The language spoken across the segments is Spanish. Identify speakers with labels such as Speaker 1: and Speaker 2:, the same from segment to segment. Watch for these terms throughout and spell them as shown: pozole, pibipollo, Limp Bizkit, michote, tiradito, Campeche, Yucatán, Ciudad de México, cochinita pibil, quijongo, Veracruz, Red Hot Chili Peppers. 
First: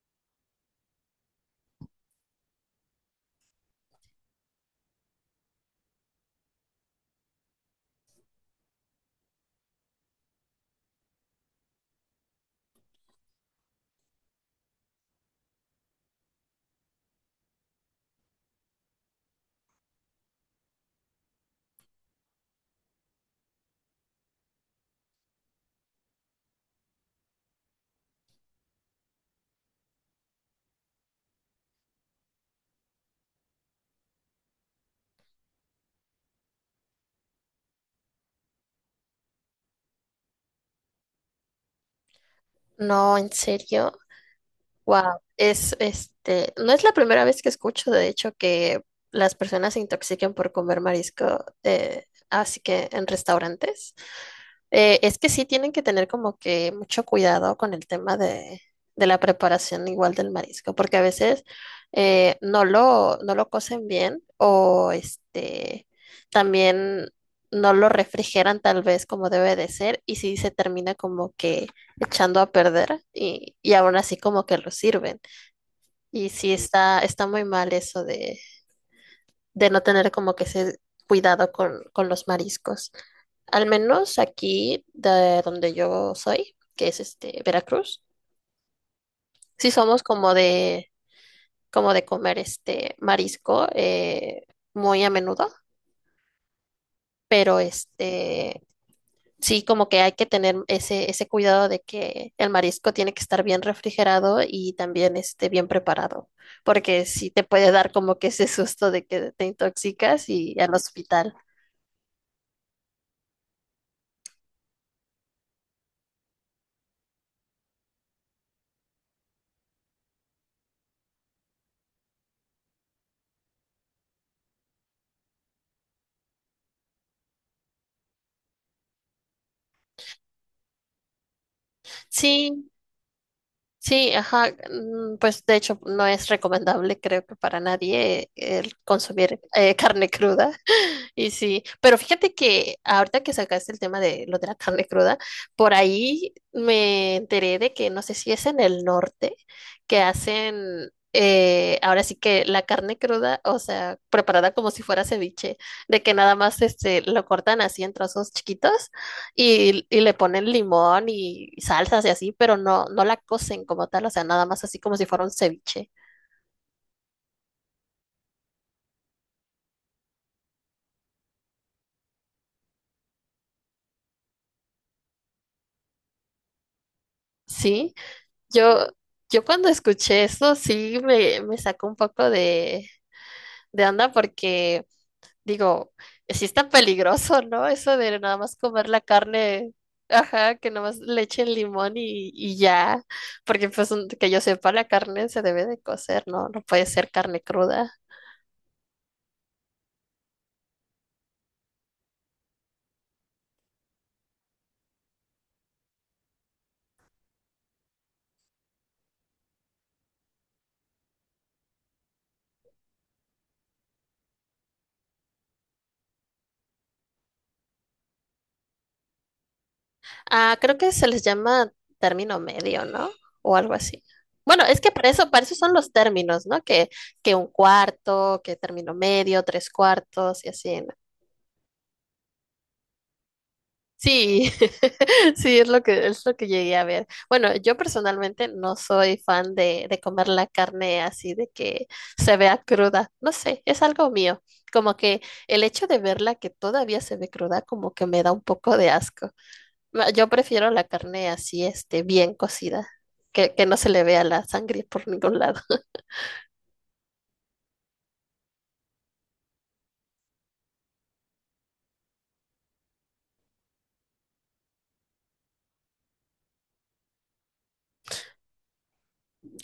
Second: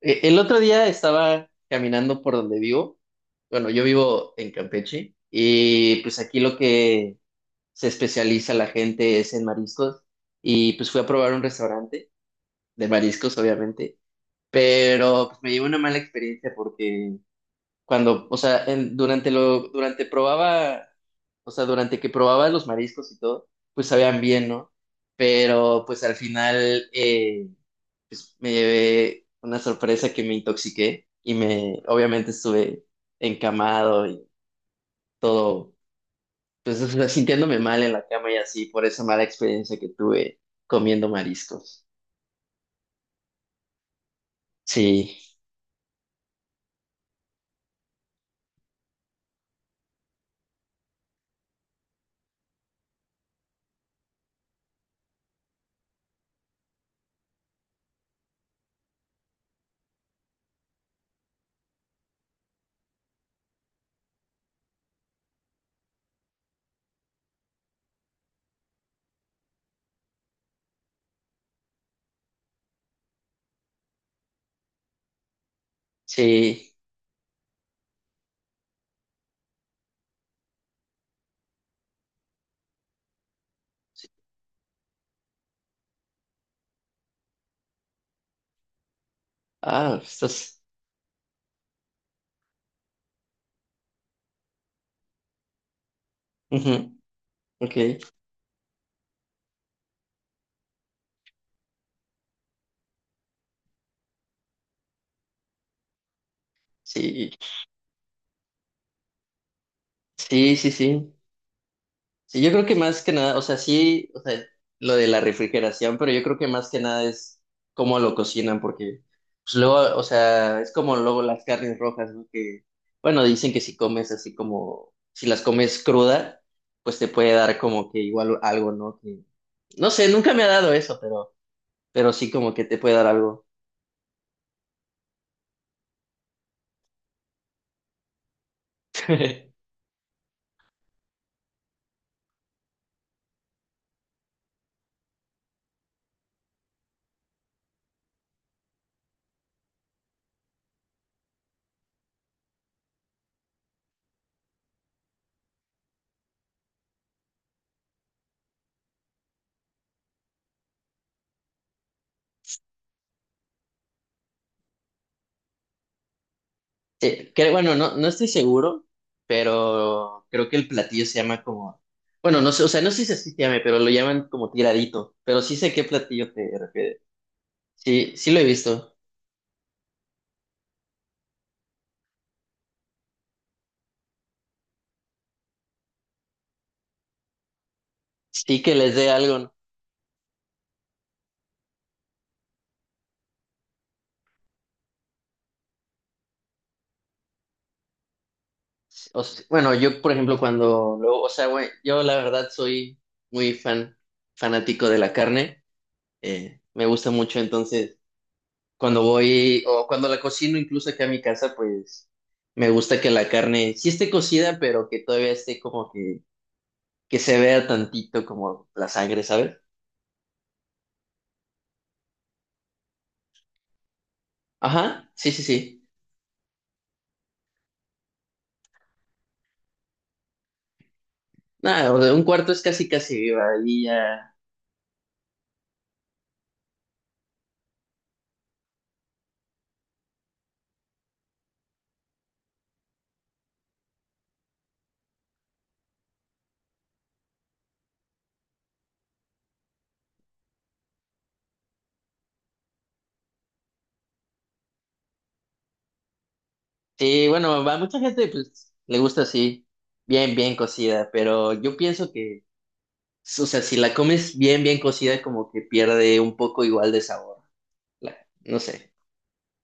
Speaker 1: El otro día estaba caminando por donde vivo. Bueno, yo vivo en Campeche y pues aquí lo que se especializa la gente es en mariscos y pues fui a probar un restaurante de mariscos, obviamente, pero pues me llevó una mala experiencia porque cuando, o sea, en- durante lo, durante probaba, o sea, durante que probaba los mariscos y todo, pues sabían bien, ¿no? Pero pues al final, pues me llevé una sorpresa que me obviamente estuve encamado y todo, pues o sea, sintiéndome mal en la cama y así por esa mala experiencia que tuve comiendo mariscos.
Speaker 2: No, en serio.
Speaker 1: Sí,
Speaker 2: Wow. No es la primera vez que escucho, de hecho, que las personas se intoxiquen por comer marisco, así que en restaurantes. Es que sí tienen que tener como que mucho cuidado con el tema de la preparación igual del marisco, porque a veces no lo cocen bien o también no lo refrigeran tal vez como debe de ser y sí se termina como que echando a perder y aún así como que lo sirven. Y sí
Speaker 1: sí,
Speaker 2: está muy mal eso de no tener como que ese cuidado con los mariscos. Al
Speaker 1: sí.
Speaker 2: menos aquí de donde yo soy, que es Veracruz, sí
Speaker 1: Ah,
Speaker 2: somos
Speaker 1: estás.
Speaker 2: como de comer marisco muy a menudo,
Speaker 1: Ujú,
Speaker 2: pero
Speaker 1: ok.
Speaker 2: sí como que hay que tener ese, ese cuidado de que el marisco tiene que estar bien refrigerado y también bien preparado, porque sí
Speaker 1: Sí,
Speaker 2: te puede dar como que ese susto de que te intoxicas
Speaker 1: sí,
Speaker 2: y
Speaker 1: sí,
Speaker 2: al
Speaker 1: sí.
Speaker 2: hospital.
Speaker 1: Sí, yo creo que más que nada, o sea, sí, o sea, lo de la refrigeración, pero yo creo que más que nada es cómo lo cocinan, porque pues luego, o sea, es como luego las carnes rojas, ¿no? Que, bueno, dicen que si comes así como, si las comes cruda, pues te puede dar como que igual algo, ¿no? Que, no sé, nunca me ha dado eso, pero sí como que
Speaker 2: Sí,
Speaker 1: te puede dar algo.
Speaker 2: sí, ajá, mm, pues de hecho no es recomendable, creo que para nadie, el consumir carne cruda. Y sí, pero fíjate que ahorita que sacaste el tema de lo de la carne cruda, por ahí me enteré de que no sé si es en el norte que hacen, ahora sí que la carne cruda, o sea, preparada como si fuera ceviche, de que nada más lo cortan así en trozos chiquitos y le ponen limón y salsas y así, pero no, no la cocen como tal, o sea, nada más así como si fuera un ceviche.
Speaker 1: Bueno, no, no estoy seguro, pero creo que el platillo se llama como, bueno, no sé, o sea, no sé si así se llame, pero lo llaman como tiradito, pero sí sé qué platillo te refieres.
Speaker 2: ¿Sí?
Speaker 1: Sí, sí lo he
Speaker 2: Yo,
Speaker 1: visto.
Speaker 2: yo cuando escuché eso sí me sacó un poco de onda porque digo, sí está peligroso, ¿no? Eso de nada más
Speaker 1: Sí que
Speaker 2: comer
Speaker 1: les
Speaker 2: la
Speaker 1: dé algo, ¿no?
Speaker 2: carne, ajá, que nada más le echen limón y ya, porque pues que yo sepa, la carne se debe de cocer, ¿no? No puede ser carne cruda.
Speaker 1: Bueno, yo, por ejemplo, cuando luego, o sea, güey, yo la verdad soy muy fan, fanático de la carne, me gusta mucho, entonces, cuando voy, o cuando la cocino incluso acá en mi casa, pues, me gusta que la carne sí esté cocida, pero que todavía esté como que se vea tantito como la sangre, ¿sabes?
Speaker 2: Ah, creo que se les llama término medio, ¿no? O algo así. Bueno, es que
Speaker 1: Ajá, sí, sí,
Speaker 2: para eso son
Speaker 1: sí.
Speaker 2: los términos, ¿no? Que un cuarto, que término medio, tres cuartos y así.
Speaker 1: Nada, o sea, un cuarto es casi, casi viva y ya.
Speaker 2: Sí, sí, es lo que llegué a ver. Bueno, yo personalmente no soy fan de comer la carne así de que se vea cruda. No sé, es algo mío. Como que el hecho de verla que todavía se ve cruda, como que me da un poco de asco. Yo prefiero la carne así, bien cocida, que no se le vea la sangre por ningún lado.
Speaker 1: Sí, bueno, a mucha gente pues, le gusta así, bien, bien cocida, pero yo pienso que, o sea, si la comes bien, bien cocida, como que pierde un poco igual de sabor. La- no sé.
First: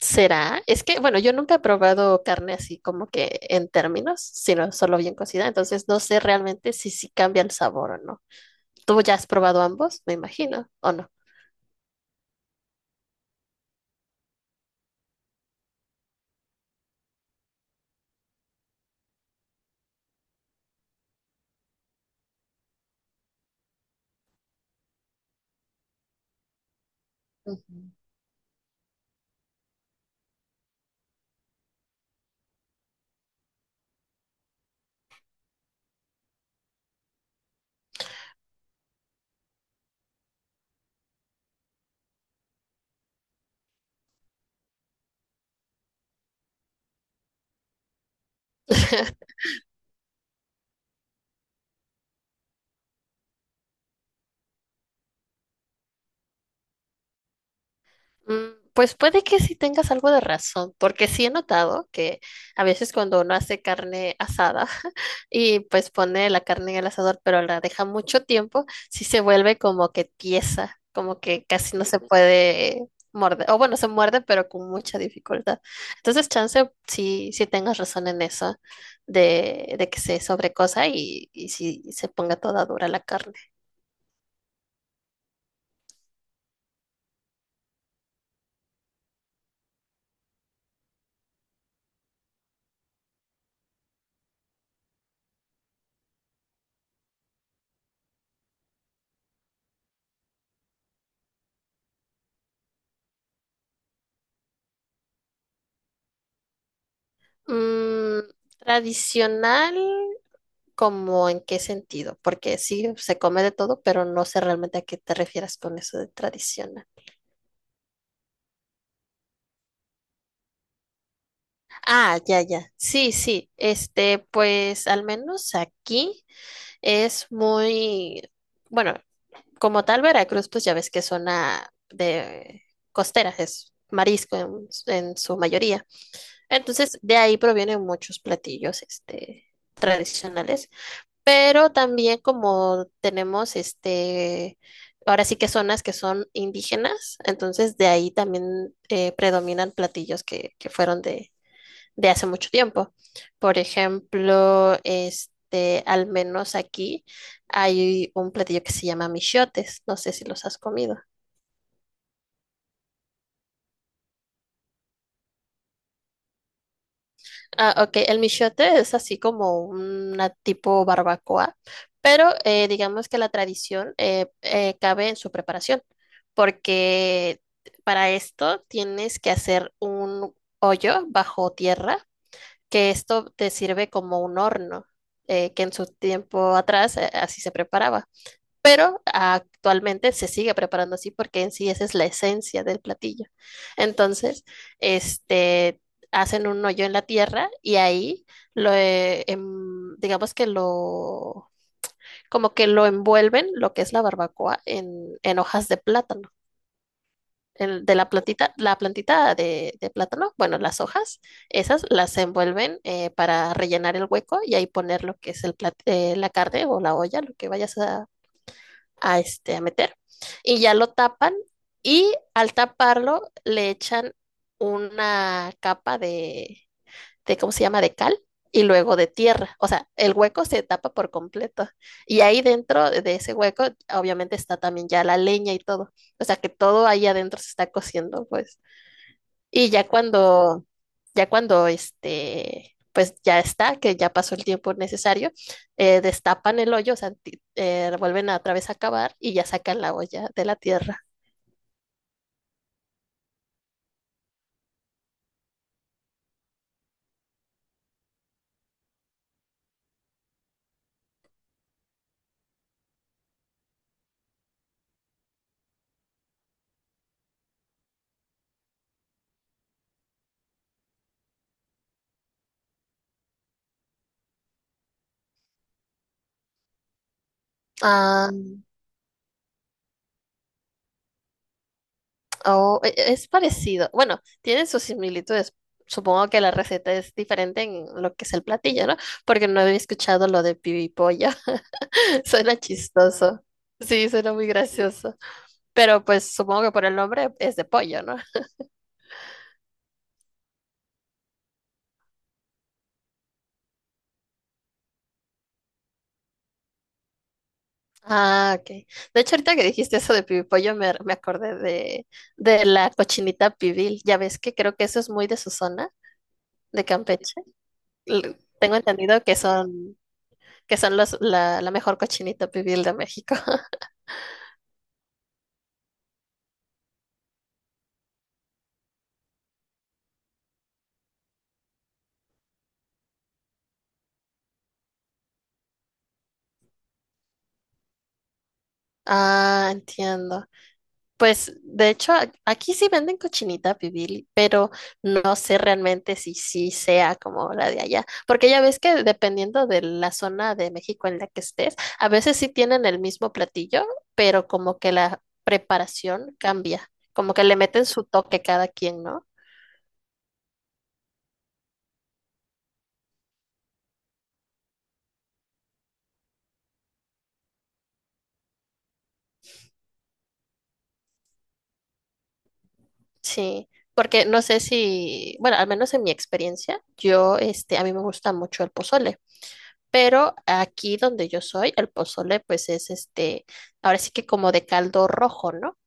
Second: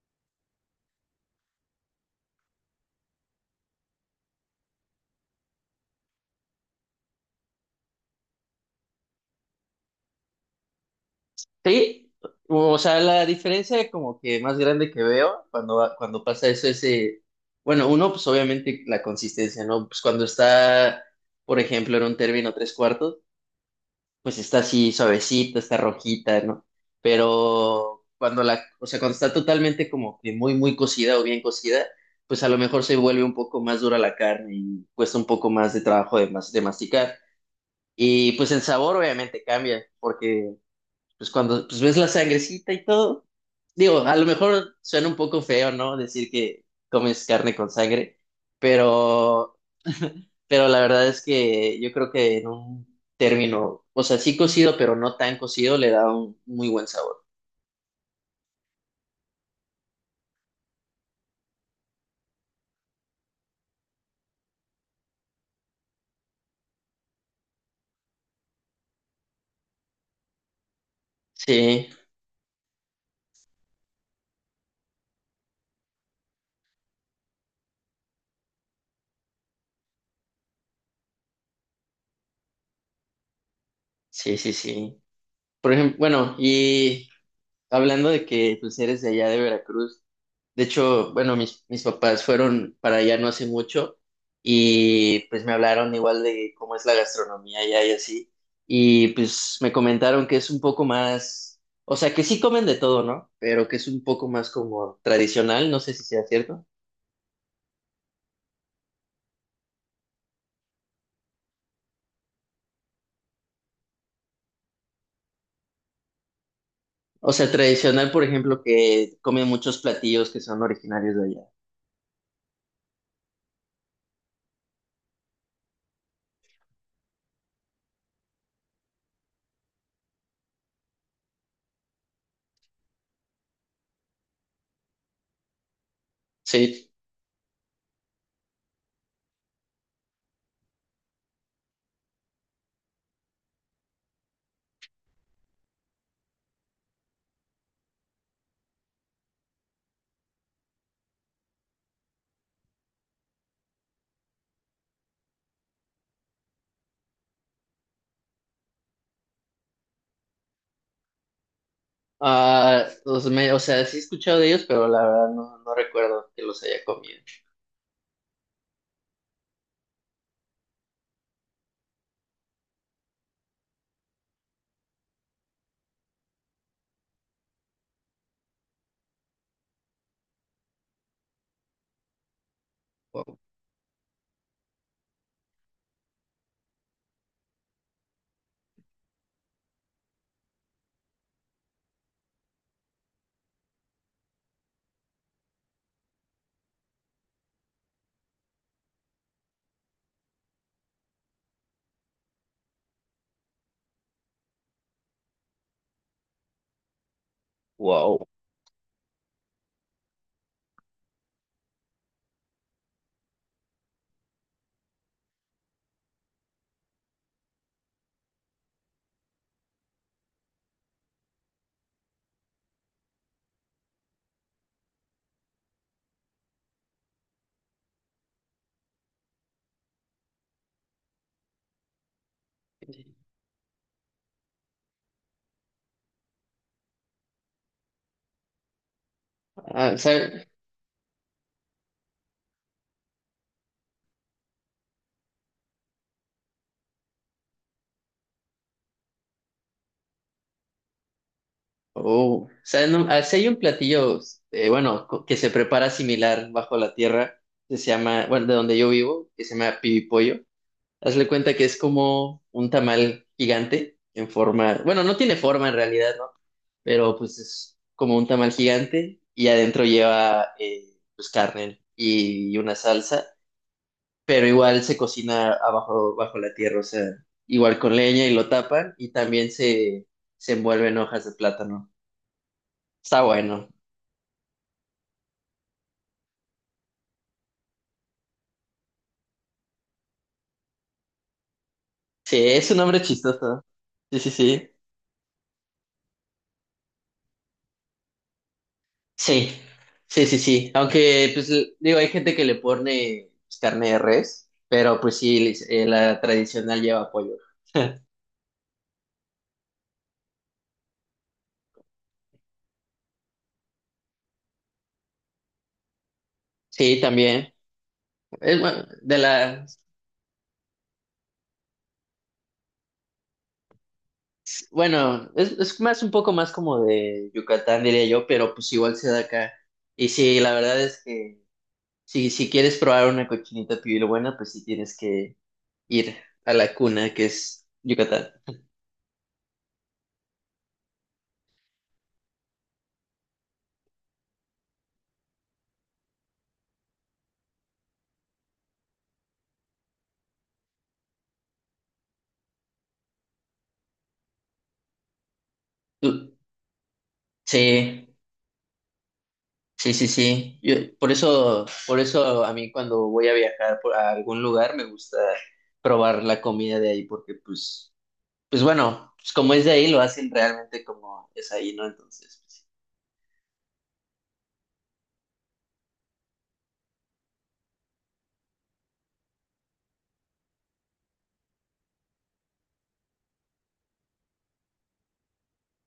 Speaker 2: ¿Será? Es que, bueno, yo nunca he probado carne así como que en términos, sino solo bien cocida, entonces no sé realmente si sí cambia el sabor o no. Tú ya has probado ambos, me imagino, ¿o no?
Speaker 1: Sí, o sea, la diferencia como que más grande que veo cuando, cuando pasa eso es, bueno, uno, pues obviamente la consistencia, ¿no? Pues cuando está por ejemplo, en un término tres cuartos, pues está así suavecita, está rojita, ¿no?
Speaker 2: Ujú.
Speaker 1: Pero cuando la, o sea, cuando está totalmente como que muy, muy cocida o bien cocida, pues a lo mejor se vuelve un poco más dura la carne y cuesta un poco más de trabajo de masticar. Y pues el sabor obviamente cambia, porque pues cuando pues ves la sangrecita y todo, digo, a lo mejor suena un poco feo, ¿no? Decir que comes carne con sangre, pero pero la verdad es que yo creo que en un término, o sea, sí cocido, pero no tan cocido, le da un muy buen sabor.
Speaker 2: Pues puede que sí tengas algo de razón, porque sí he notado que a veces cuando uno hace carne asada y pues pone la carne en el asador, pero la deja mucho tiempo, sí se vuelve como que tiesa, como que casi no
Speaker 1: Sí,
Speaker 2: se puede morder, o bueno, se muerde, pero con mucha dificultad. Entonces, chance, sí, sí tengas razón en eso, de que se sobrecosa y si se ponga toda dura la carne.
Speaker 1: sí, sí, sí. Por ejemplo, bueno, y hablando de que pues eres de allá de Veracruz, de hecho, bueno, mis papás fueron para allá no hace mucho y pues me hablaron igual de cómo es la gastronomía allá y así, y pues me comentaron que es un poco más, o sea, que sí comen de todo, ¿no? Pero que es un poco más como tradicional, no sé si sea cierto.
Speaker 2: Mm, Tradicional, ¿como en qué sentido? Porque sí, se come de todo, pero no sé realmente a qué te refieres con eso de tradicional.
Speaker 1: O sea, tradicional, por ejemplo, que comen muchos platillos que son originarios de allá.
Speaker 2: Ah, ya, ya. Sí, sí. Pues al menos aquí es muy, bueno, como tal Veracruz, pues ya ves que es zona de costera, es marisco en su mayoría.
Speaker 1: Sí.
Speaker 2: Entonces, de ahí provienen muchos platillos, tradicionales. Pero también como tenemos ahora sí que zonas que son indígenas, entonces de ahí también predominan platillos que fueron de hace mucho tiempo. Por ejemplo, al menos aquí hay un platillo que se llama michiotes, no sé si los has comido.
Speaker 1: O sea, sí he escuchado de ellos, pero la verdad no, no recuerdo que los haya comido.
Speaker 2: Ah, ok. El michote es así como una tipo barbacoa, pero digamos que la tradición cabe en su preparación, porque para esto tienes que hacer un hoyo bajo tierra, que esto
Speaker 1: Wow.
Speaker 2: te sirve como un horno, que en su tiempo atrás así se preparaba, pero actualmente se sigue preparando así porque en sí esa es la esencia del platillo. Entonces, este, hacen un hoyo en la tierra y ahí lo, digamos que lo, como que lo envuelven lo que es la barbacoa en hojas de plátano. De
Speaker 1: Wow.
Speaker 2: la plantita de plátano, bueno, las hojas, esas las envuelven para rellenar el hueco y ahí poner lo que es la carne o la olla, lo que vayas a meter. Y ya lo tapan y al taparlo le echan una capa de, ¿cómo se llama?, de cal y luego de tierra. O sea, el hueco se tapa por completo. Y ahí dentro de ese hueco, obviamente está también ya la leña y todo. O sea, que todo ahí adentro se está cociendo, pues. Y
Speaker 1: Ah, ¿sabe?
Speaker 2: ya cuando pues ya está, que ya pasó el tiempo necesario, destapan el hoyo, o sea, vuelven a otra vez a cavar y ya sacan la olla de la tierra.
Speaker 1: Oh. Sí hay un platillo, que se prepara similar bajo la tierra, que se llama, bueno, de donde yo vivo, que se llama pibipollo. Hazle cuenta que es como un tamal gigante en forma, bueno, no tiene forma en realidad, pero pues es como un tamal gigante y adentro lleva pues carne y una salsa, pero igual se cocina abajo, bajo la tierra, o sea, igual con leña
Speaker 2: Ah,
Speaker 1: y lo tapan y también se envuelve en hojas de plátano.
Speaker 2: oh,
Speaker 1: Está
Speaker 2: es
Speaker 1: bueno.
Speaker 2: parecido. Bueno, tienen sus similitudes. Supongo que la receta es diferente en lo que es el platillo, ¿no? Porque no había escuchado lo de pibipolla.
Speaker 1: Sí,
Speaker 2: Suena
Speaker 1: es un nombre
Speaker 2: chistoso.
Speaker 1: chistoso.
Speaker 2: Sí,
Speaker 1: Sí, sí,
Speaker 2: suena muy
Speaker 1: sí.
Speaker 2: gracioso. Pero pues supongo que por el nombre es de pollo, ¿no?
Speaker 1: Sí, sí, sí, sí. Aunque, pues, digo, hay gente que le pone pues, carne de res, pero pues sí, la tradicional lleva pollo.
Speaker 2: Ah, ok. De hecho, ahorita que dijiste eso de pibipollo, me acordé de la cochinita pibil. Ya ves que creo que eso es muy de su zona, de
Speaker 1: Sí,
Speaker 2: Campeche.
Speaker 1: también. Es
Speaker 2: Tengo
Speaker 1: bueno, de
Speaker 2: entendido
Speaker 1: la,
Speaker 2: que son la mejor cochinita pibil de México.
Speaker 1: Bueno, es más un poco más como de Yucatán, diría yo, pero pues igual se da acá. Y sí, la verdad es que si, si quieres probar una cochinita pibil buena, pues sí tienes que ir a la cuna, que es Yucatán.
Speaker 2: Ah, entiendo. Pues de hecho aquí sí venden cochinita pibil, pero no sé realmente si sí sea como la de allá, porque ya ves que dependiendo de la zona de México en la que estés, a veces sí tienen el mismo platillo, pero como que la
Speaker 1: Tú-
Speaker 2: preparación cambia, como que le meten su
Speaker 1: Sí,
Speaker 2: toque cada quien, ¿no?
Speaker 1: sí, sí, sí. Por eso, por eso a mí cuando voy a viajar por, a algún lugar me gusta probar la comida de ahí, porque pues, pues bueno, pues como es de ahí, lo hacen realmente como es ahí, ¿no? Entonces, pues, sí.
Speaker 2: Sí, porque no sé si, bueno, al menos en mi experiencia, yo este a mí me gusta mucho el pozole. Pero aquí donde yo soy, el pozole pues es ahora sí que como de caldo rojo, ¿no?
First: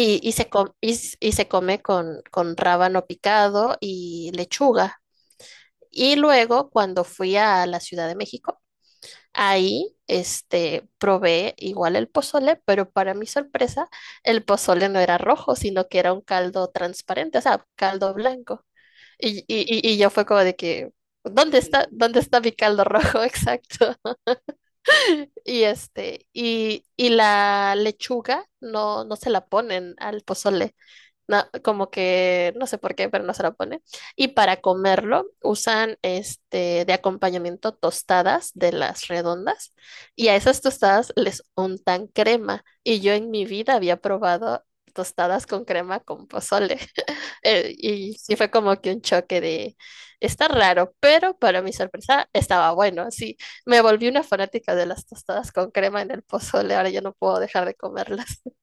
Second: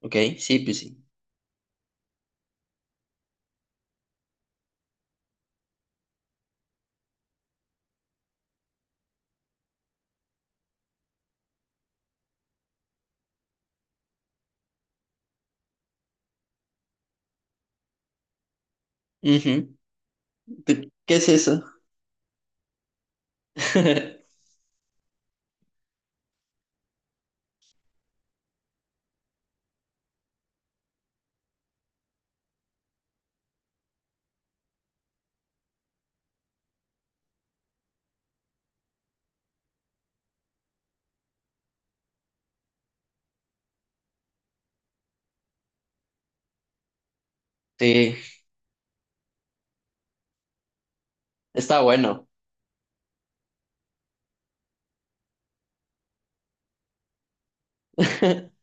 Speaker 1: Ok,
Speaker 2: y, se,
Speaker 1: sí,
Speaker 2: com-
Speaker 1: pues
Speaker 2: y,
Speaker 1: sí.
Speaker 2: s- y se come con rábano picado y lechuga. Y luego cuando fui a la Ciudad de México, ahí probé igual el pozole, pero para mi sorpresa, el pozole no era rojo, sino que era un caldo transparente, o sea, caldo blanco. Y, y,
Speaker 1: Ujú.
Speaker 2: y y yo fue como de que,
Speaker 1: ¿Qué es eso?
Speaker 2: dónde está mi caldo rojo? Exacto. Y la lechuga no, no se la ponen al pozole, como que no sé por qué, pero no se lo pone. Y para comerlo usan de acompañamiento tostadas de las redondas y a esas tostadas les untan crema. Y yo en mi vida había probado tostadas con crema con pozole. Y
Speaker 1: Sí,
Speaker 2: sí fue como que un choque de, está raro, pero para mi
Speaker 1: está bueno.
Speaker 2: sorpresa estaba bueno. Sí, me volví una fanática de las tostadas con crema en el pozole, ahora ya no puedo dejar de comerlas.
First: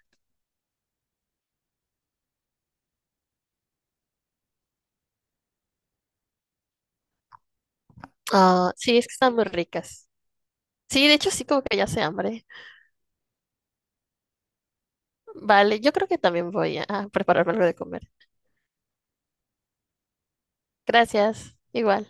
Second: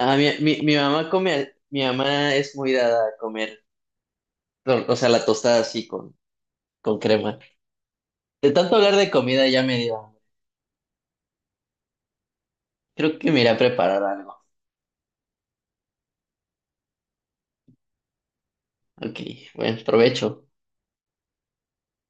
Speaker 1: Ah, mi mamá come, mi mamá es muy dada a comer, o sea, la tostada así con crema. De
Speaker 2: Ah,
Speaker 1: tanto hablar
Speaker 2: sí, es
Speaker 1: de
Speaker 2: que están muy
Speaker 1: comida ya me
Speaker 2: ricas.
Speaker 1: dio.
Speaker 2: Sí, de hecho sí como que ya sé hambre.
Speaker 1: Creo que me iré a preparar algo.
Speaker 2: Vale, yo creo que también voy a prepararme algo de comer.
Speaker 1: Ok, bueno, provecho.
Speaker 2: Gracias, igual.